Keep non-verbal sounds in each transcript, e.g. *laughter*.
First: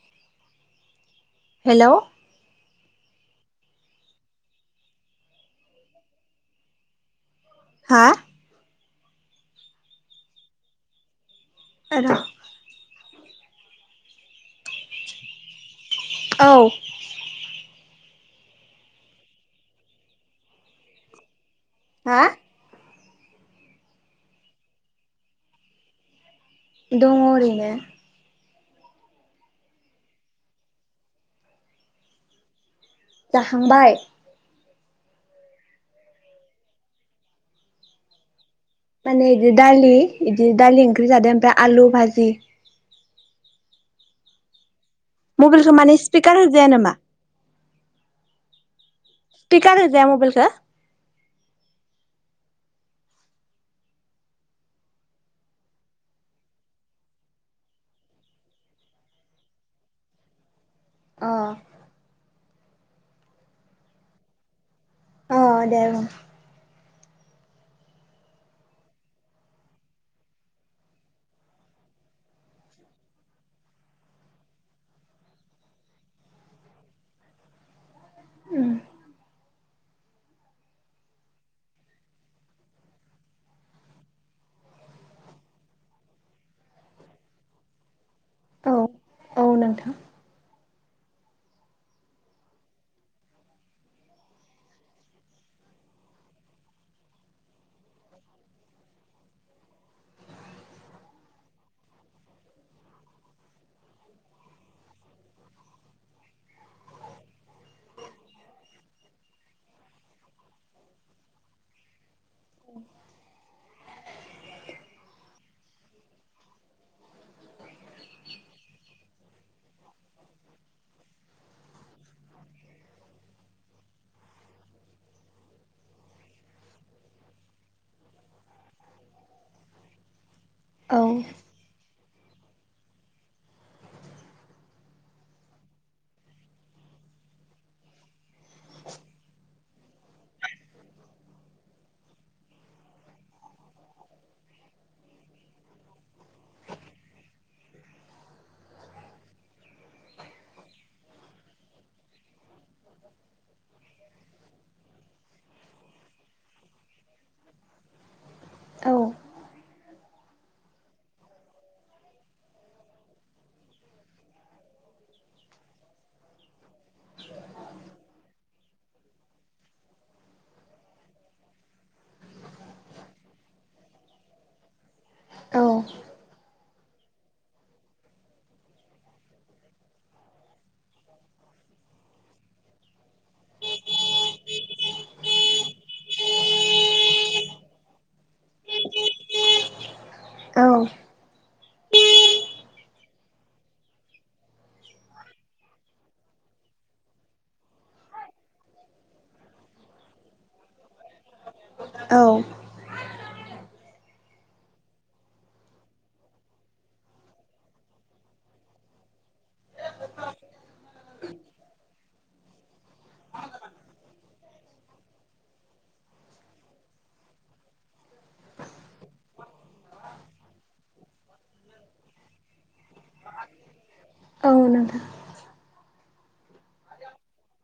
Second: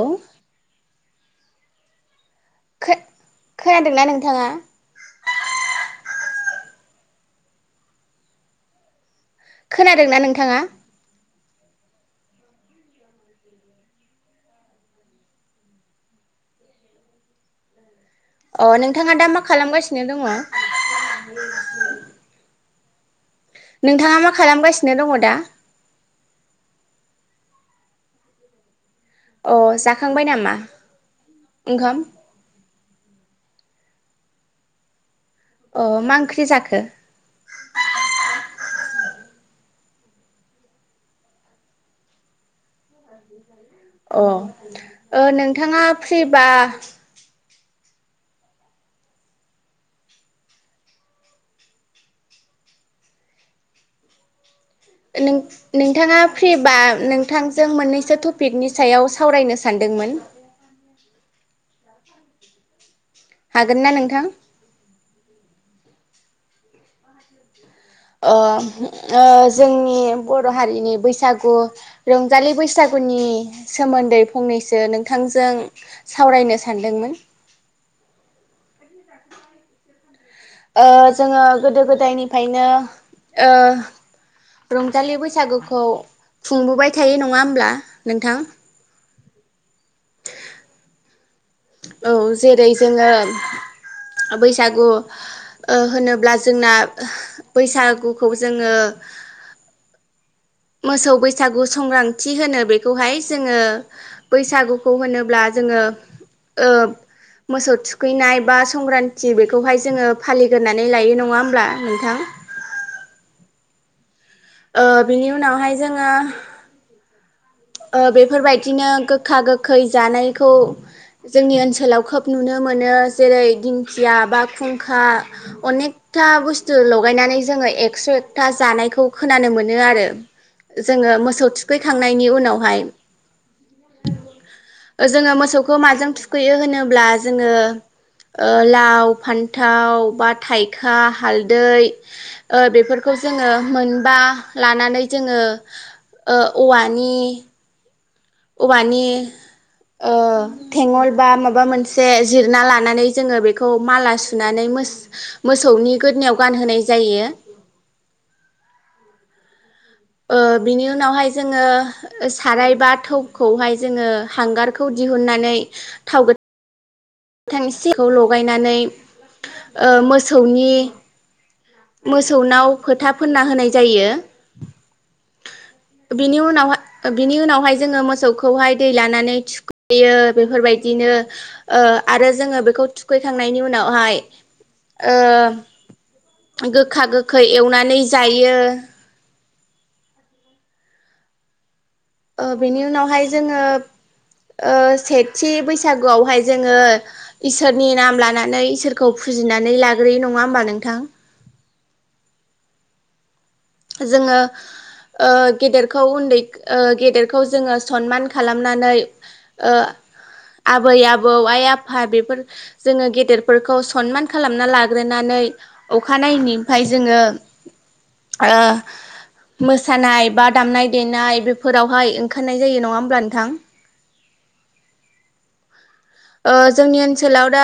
औ हेलौ खो खोनादोंना नोंथाङा? हा खोनादोंना नोंथाङा र' औ अ नोंथाङा दा मा खालामगासिनो दङ हा नोंथाङा मा खालामगासिनो दङ दा दङ ओरैनो अ जाखांबाय नामा ओंखाम जाखांबाय अ मा ओंख्रि जाखो माने इदि दालि इदि दालि ओंख्रि जादो ओमफ्रा आलु भाजि अ मबाइलखौ नोंथाङा माने स्पिकार फ्रिबा होजाया नामा स्पिकार होजाया मबेइलखौ नों नोंथाङा फ्रिबा नोंथांजों मोननैसो टपिकनि सायाव सावरायनो सानदोंमोन अ हागोन ना नोंथां अ दे बुं अ ओ जोंनि बर हारिनि बैसागु रंजालि बैसागुनि सोमोन्दै फंनैसो नोंथांजों सावरायनो सानदोंमोन। *inaudible* ओ जोङो गोदो गोदायनिफायनो ओ रंजालि बैसागुखौ खुंबोबाय थायो नङा होमब्ला नोंथां औ औ नोंथां औ जेरै जोङो बैसागु ओ होनोब्ला जोंना बैसागुखौ जोङो मोसौ बैसागु संग्रान्थि होनो बेखौहाय जोङो बैसागुखौ होनोब्ला जोङो ओ मोसौ थुखैनाय बा संग्रान्थि बेखौहाय जोङो फालिग्रोनानै लायो नङा होमब्ला नोंथां ओ बिनि उनावहाय जोङो ओ बेफोरबायदिनो गोखा गोखै जानायखौ जोंनि ओनसोलाव खोब नुनो मोनो जेरै दिंखिया बा खुंखा अनेकथा बुस्थु लगायनानै जोङो एक्स एकथा जानायखौ खोनानो मोनो आरो औ जोङो मोसौ थुखै थांनायनि उन उनावहाय जोङो मोसौखौ माजों थुखैयो होनोब्ला जोङो ओ लाव फान्थाव बा थाइखा हालदै ओ बेफोरखौ जोङो मोनबा लानानै जोङो ओ औवानि औवानि ओ थेङल बा माबा मोनसे जिरना ला नानै जोङो बेखौ माला सुनानै मोस मो सौनि गोदनायाव गानहोनाय जायो। औ। ओह बिनि उनावहाय जोङो ओ साराय बा थौखौहाय जोङो हांगारखौ दिहुननानै थाव गोथ थां सेखौ लगायनानै ओ मोसौनि मोसौनाव फोथा फोनना होनाय जायो। औ बिनि उनावहा बिनि उनावहाय जोङो मोसौखौहाय दै लानानै थुखैयो बेफोरबायदिनो ओह आरो जोङो बेखौ थुखैखांनायनि उनावहाय ओह गोखा गोखै एवनानै जायो। औ ओ बेनि उनावहाय जोङो ओह सेथि बैसागुआवहाय जोङो इसोरनि नाम लानानै इसोरखौ फुजिनानै लाग्रोयो नङा ओमबा नोंथां। औ जोङो ओह गेदेरखौ उन्दै ओह गेदेरखौ जोङो सनमान खालामनानै ओह आबै आबौ आइ आफा बेफोर जोङो गेदेरफोरखौ सनमान खालामना लाग्रोनानै अखानायैनायनिफाय जोङो। ओह मोसानाय बा दामनाय देनाय बेफोरावहाय ओंखारनाय जायो नङा ओम बा नोंथां। औ नोंथां। ओ जोंनि ओनसोलाव दा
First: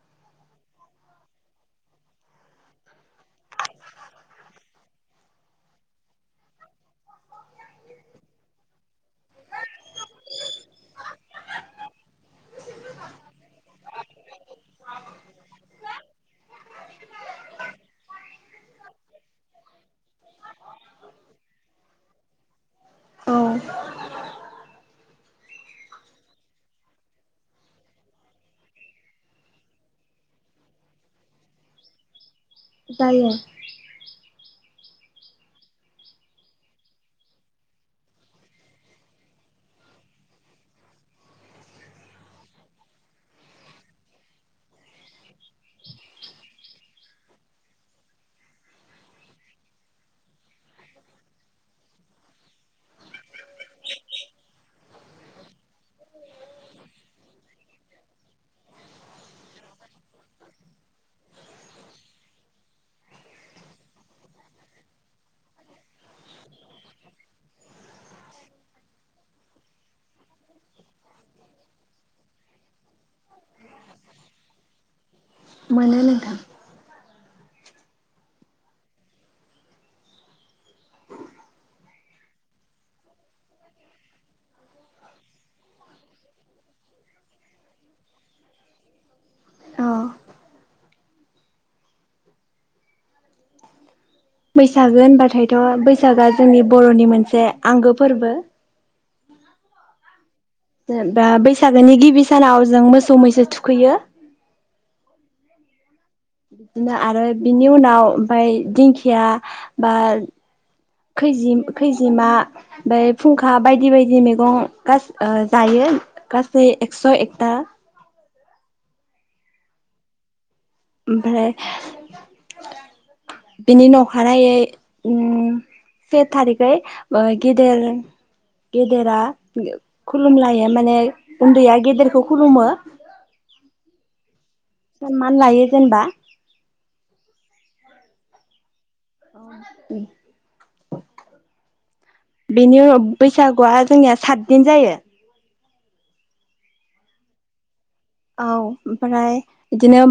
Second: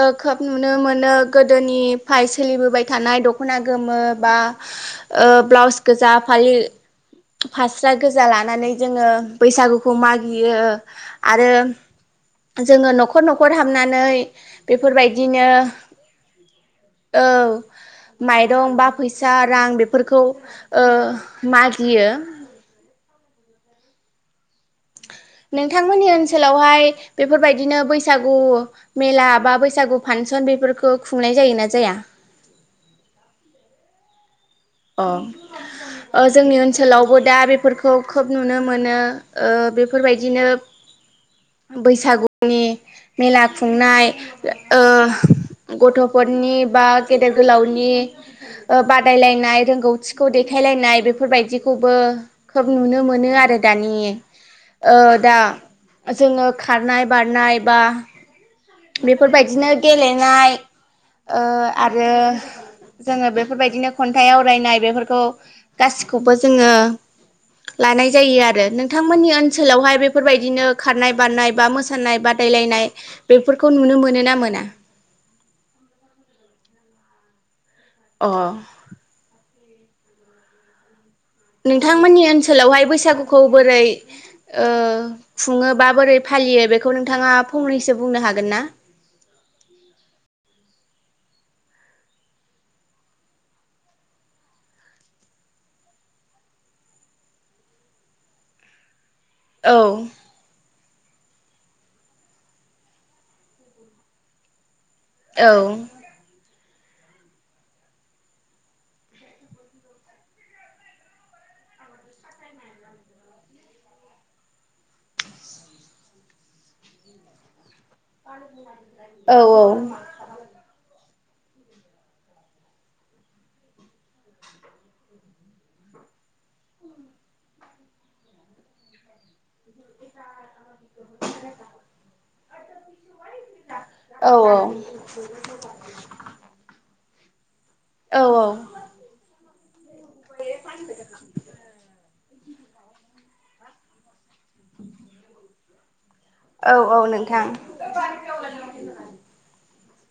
ओ खोब नुनो मोनो गोदोनिफाय सोलिबोबाय थानाय दख'ना गोमो बा ओह ब्लाउस गोजा फालि फास्रा गोजा लानानै जोङो बैसागुखौ मागियो आरो जोङो न'खर न'खर हाबनानै, बेफोरबायदिनो ओउ माइरं बा फैसा रां बेफोरखौ ओह मागियो। औ। नोंथांमोननि ओनसोलावहाय बेफोरबायदिनो बैसागु मेला बा बैसागु फानसन बेफोरखौ खुंनाय जायोना जाया। दायो। अ ओ जोंनि ओनसोलावबो दा बेफोरखौ खोब नुनो मोनो ओह बेफोरबायदिनो बैसागुनि मेला खुंनाय ओह गथ'फोरनि बा गेदेर गोलावनि बादायलायनाय। रोंगौथिखौ देखायलायनाय बेफोरबायदिखौबो खोब नुनो मोनो आरो दानि ओह दा जोङो खारनाय बारनाय बा। बेफोरबायदिनो गेलेनाय, ओह आरो, जोङो बेफोरबायदिनो खन्थाइ आवरायनाय बेफोरखौ, गासिखौबो जोङो लानाय जायो आरो नोंथांमोननि ओनसोलावहाय बेफोरबायदिनो खारनाय बारनाय बा मोसानाय बादायलायनाय। बेफोरखौ नुनो मोनो ना मोना? मानो नोंथां। अह। नोंथांमोननि ओनसोलावहाय बैसागुखौ बोरै ओह खुङो बा बोरै फालियो बेखौ नोंथाङा फंनैसो बुंनो हागोन ना? अ बैसागो होनबाथायथ' बैसागआ जोंनि बर'नि मोनसे आंगो फोरबो। औ। दा बैसागोनि गिबि सानाव जों मोसौ मैसो थुखैयो। औ। बिदिनो आरो बिनि उनाव ओमफाय दिंखिया बा खैजि खैजिमा बाय फुंखा बायदि बायदि मैगं गासै ओह जायो गासै एक्स' एकता। *unintelligible* औ औ *unintelligible* ओमफाय बिनि नखानायै ओम से थारिखै ओ गेदेर गेदेरा खुलुमलायो। माने उन्दैया गेदेरखौ खु खुलुमो। औ औ। *inaudible* सनमान लायो जेनेबा औ औ। औ *unintelligible* *unintelligible* बेनि उवाव बैसागुआ जोंनिया सात दिन जायो। औ औ नोंथां। औ ओमफ्राय। बिदिनो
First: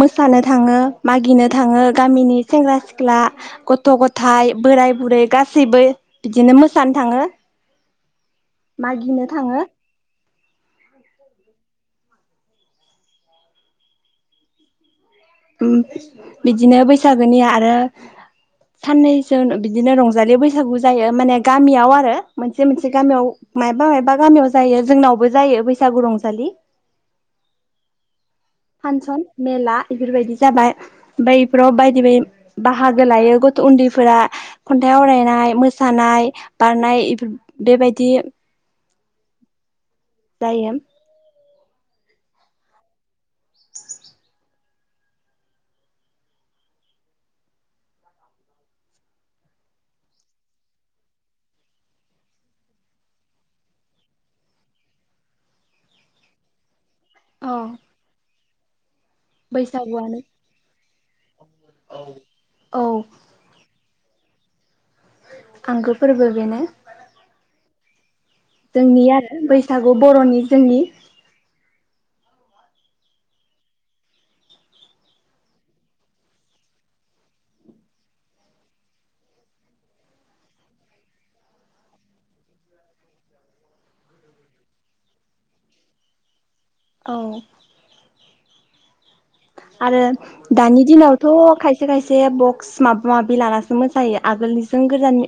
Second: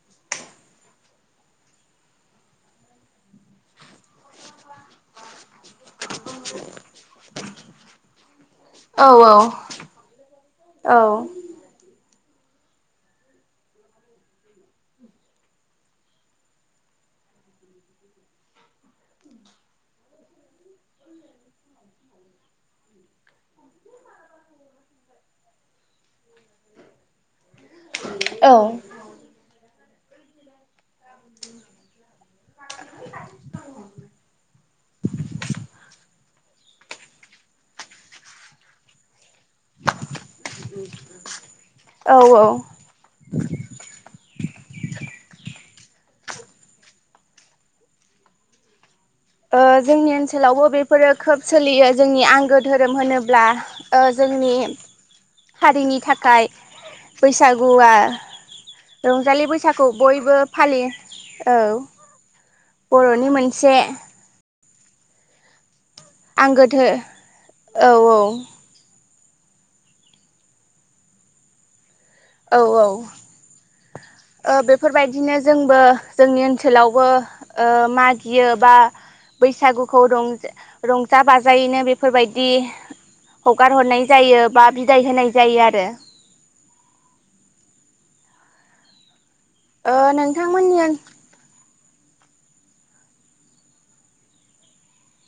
मोसानो थाङो मागिनो थाङो गामिनि सेंग्रा सिख्ला ग' गथ' गथायाइ बोराय बुरै गासैबो बिदिनो मोसानो थाङो औ मागिनो थाङो। औ। बिदिनो बैसागोनि आरो साननैसो बिदिनो रंजालि बैसागु जायो माने गामियाव आरो, मोनसे मोनसे गामियाव मायबा मायबा गामियाव जायो जोंनावबो जायो बैसागु रंजालि। औ फानसन मेला बेफोरबायदि जाबाय, ओमफ्राय बेफोराव बायदि बायदि बाहागो लायो गथ' उन्दैफोरा खन्थाइ आवरायनाय मोसानाय बारनायफोर बेबायदि। दाएम औ औ। जोंनि ओनसोलावबो बेफोरो खोब सोलियो जोंनि आंगो धोरोम होनोब्ला जोंनि हारिनि थाखाय। औ बैसागुआ। रंजालि बैसागु बैसागुआनो बयबो फालि औ औ बर'नि मोनसे आंगो फोरबो बेनो आंगो धो औ औ जोंनिया बैसागु बर'नि जोंनि औ औ बेफोरबायदिनो जोंबो जोंनि ओनसोलावबो मागियो बा बैसागुखौजा रंजा बाजायैनो बेफोरबायदि हगार हरनाय जायो बा बिदाय होनाय जायो आरो औ ओ आरो नोंथांमोननि दानि ओन दिनावथ' खायसे खायसे सखायसे बक्स माबा माबि लानासो मोसायो आगोलनिजों गोजान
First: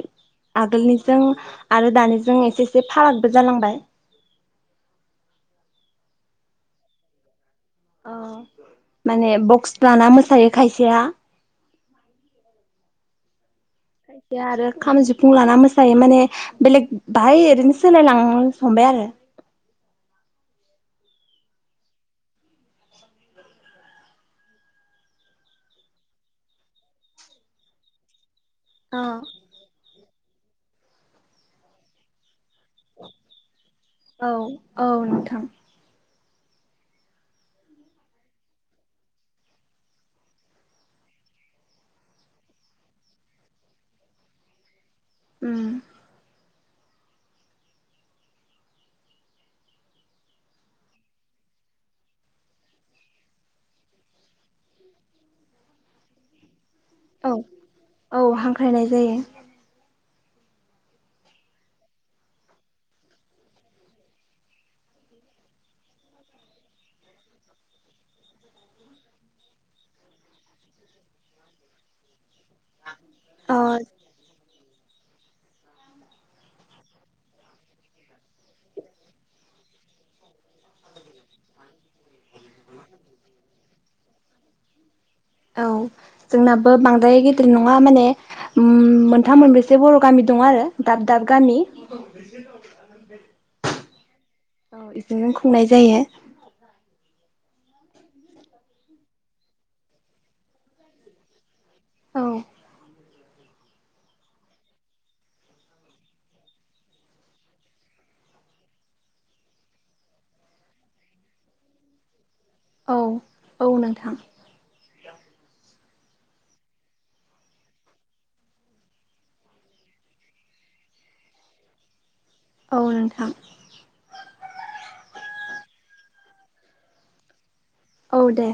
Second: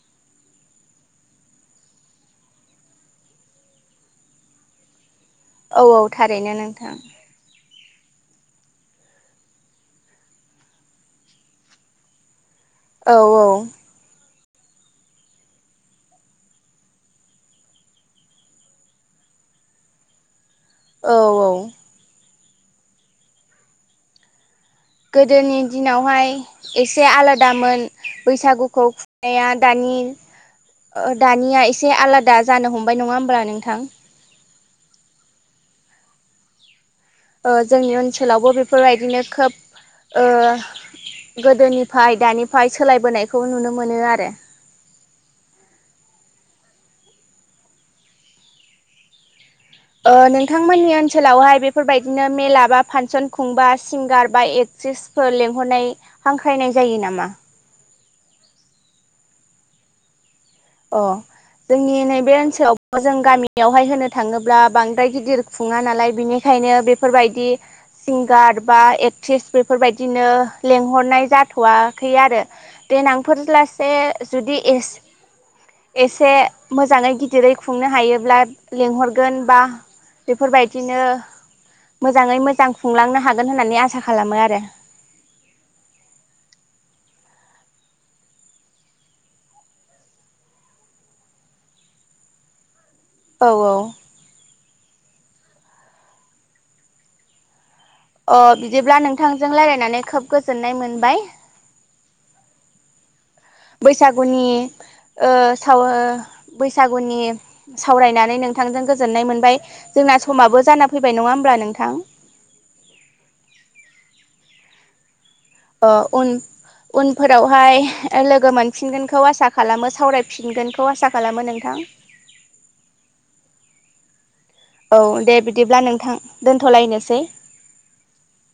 आगोलनिजों आरो दानिजों एसे एसे फारागबो जालांबाय औ औ थारैनो नोंथां औ माने बक्स बाना मोसायो खायसेया औ औ से आरो खाम सिफुं लाना मोसायो माने बेलेग बाहाय ओरैनो सोलायलांनो हमबाय आरो औ औ हम गोदोनि दिनावहाय एसे आलादामोन बैसागुखौ खुंनाया दानि अ दानिया एसे आलादा जानो हमबाय नङा होमब्ला नोंथां औ औ नोंथां जोंनि ओनसोलावबो बेफोरबायदिनो खोब गोदोनिफ्राय दानिफ्राय सोलायबोनायखौ नुनो मोनो आरो उ नोंथांमोननि ओनसोलावहाय बेफोरबायदिनो मेला बा फांसन खुंबा सिंगार बा एक्ट्रिसफोर लेंंहरनाय हांख्रायनाय जाय नामा औ औ हांख्रायनाय जायो अ जोंनि नैबे ओनसोलाव जों गामियावहाय होनो थाङोब्ला बांद्राय गिदिर खुङा नालाय बिनिखायनो बेफोरबायदि सिंगार बा एक्ट्रिस बेफोरबायदिनो लेंंहरनाय जाथ'वाखै आरो अ देनांफोरलासे जुदि एस एसे मोजाङै गिदिरै खुंनो हायोब्ला लेंंहरगोन बा बेफोरबायदिनो मोजाङै मोजां खुंलांनो हागोन होननानै आसा खालामो आरो। औ जोंनाबो बांद्राय गेदिर नङा माने ओम मोनथाम मोनब्रैसो बर' गामि दं आरो दाब दाब गामि। औ औ। बेजोंनो खुंनाय जायो। अ बिदिब्ला नोंथांजों रायलायनानै खोब गोजोननाय मोनबाय। औ। बैसागुनि ओं साव बैसागुनि सावरायनानै नोंथांजों गोजोननाय मोनबाय जोंना समाबो जाना फैबाय नङा होमब्ला नोंथां? औ औ नोंथां। अ उन-उनफोरावहाय लोगो मोनफिनगोनखौ आसा खालामो सावरायफिनगोनखौ आसा खालामो नोंथां। औ नोंथां। औ दे बिदिब्ला नोंथां दोन्थ'लायनोसै। औ दे।